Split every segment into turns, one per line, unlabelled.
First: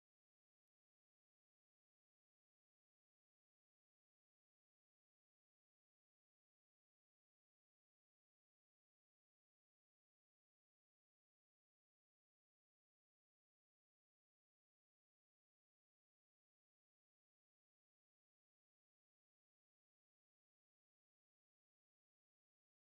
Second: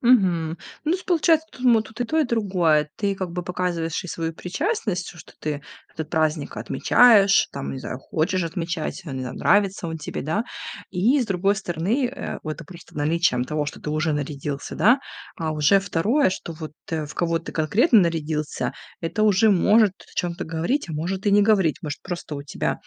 Мгм. Ну, то есть получается, тут мо тут и то, и другое. Ты как бы показываешь и свою причастность, что ты этот праздник отмечаешь, там, не знаю, хочешь отмечать, ам, не знаю, нравится он тебе, да. И с другой стороны, э, это просто наличием того, что ты уже нарядился, да, а уже второе, что вот, э, в кого ты конкретно нарядился- это уже может о чём-то говорить, а может и не говорить. Может, просто у тебя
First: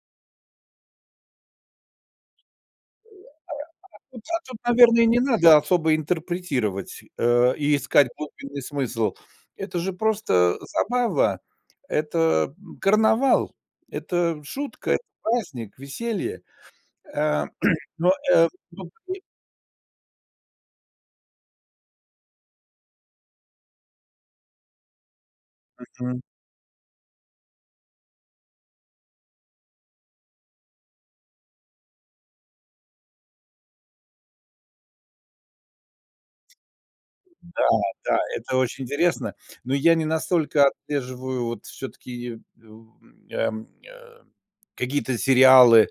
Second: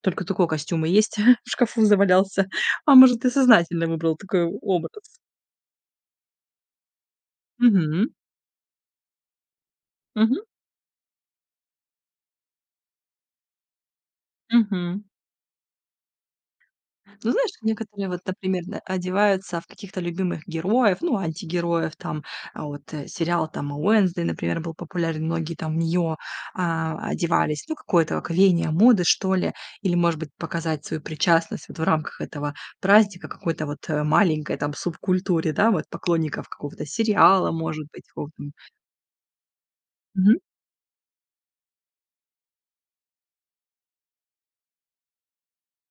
только такой костюм и есть, в шкафу завалялся, а может,
А
ты сознательно выбрал
тут, а
такой о
тут,
образ.
наверно, не надо особо интерпретировать, э, и искать
Мгм.
глубинный смысл. Это же
Мгм.
просто забава, это, эм, карнавал, это шутка, это
Мгм.
праздник, веселье.
Ну,
Э,
знаешь, некоторые,
но,
вот,
э,
например, да,
тут и
одеваются в каких-то любимых героев, ну, антигероев, там, вот сериал, там, "Уэнсдей", например, был популярен, многие там в неё,
Мгм.
а, одевались, ну, какое-то как веяние моды, что ли. Или, может быть, показать свою причастность вот в рамках этого праздника какой-то вот, а, маленькой там субкультуре, да, вот, поклонников какого-то сериала,
Да,
может быть,
да,
какого там.
это очень интересно, но я не
Мгм.
настолько отслеживаю вот все-таки, у, м, ам, э, какие-то сериалы,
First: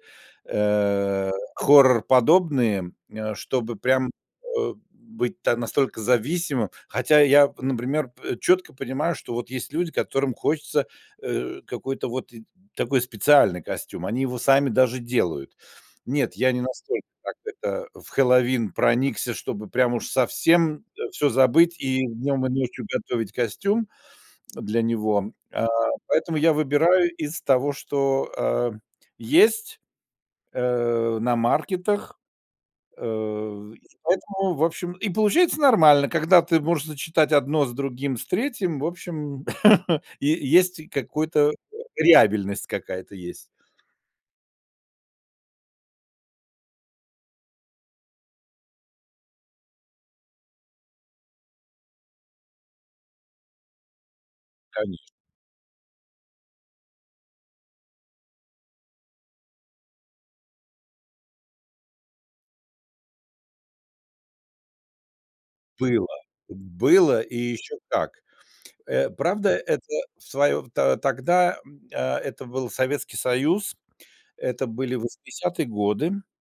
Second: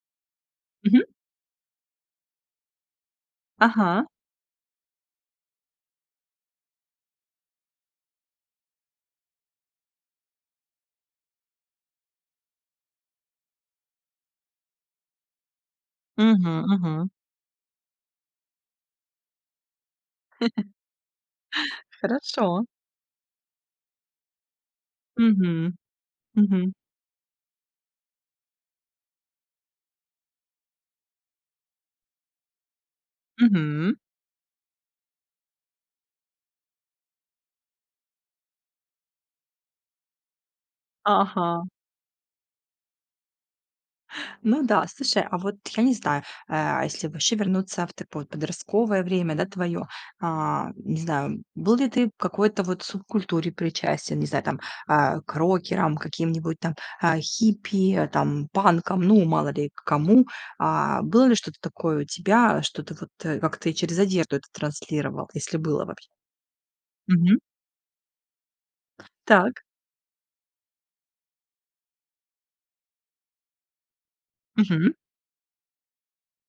Мгм.
э, хоррор-подобные, э, чтобы
Ага.
прям, э, быть та настолько зависимым. Хотя я, например, пэ четко понимаю, что вот есть люди, которым хочется, э, какой-то вот и такой специальный костюм. Они его сами даже делают. Нет, я не
Мгм,
настолько,
мгм.
так это, в Хэллоуин проникся, чтобы прям уж совсем всё забыть и днем и
Хорошо.
ночью готовить костюм для него. А,
Мгм,
поэтому я
мгм.
выбираю из того, что, э, есть, э, на маркетах. Э, и
Мгм.
поэтому, в общем, и получается нормально. Когда ты можешь сочетать 1 с другим, с 3, в общем, е есть какой-то
Ага.
реабельность какая-то есть.
Ну да, слушай, а вот я не знаю, а, если ваще вернуться в такое вот подростковое время, да, твоё. А, не знаю, был ли ты в какой-то вот субкультуре причастен, не знаю, там,
Конечно.
а, к рокерам каким-нибудь там, а, хиппи, а, там, панкам, ну, мало ли к кому? А, было ли что-то такое у тебя, что ты вот, э, как-то и через одежду это транслировал? Если было
Было!
вообще.
Было, и
Мгм.
еще как! Э, правда,
Так.
это в своё в то тогда, м, а, это был Советский Союз. Это
Мгм.
были 80 годы.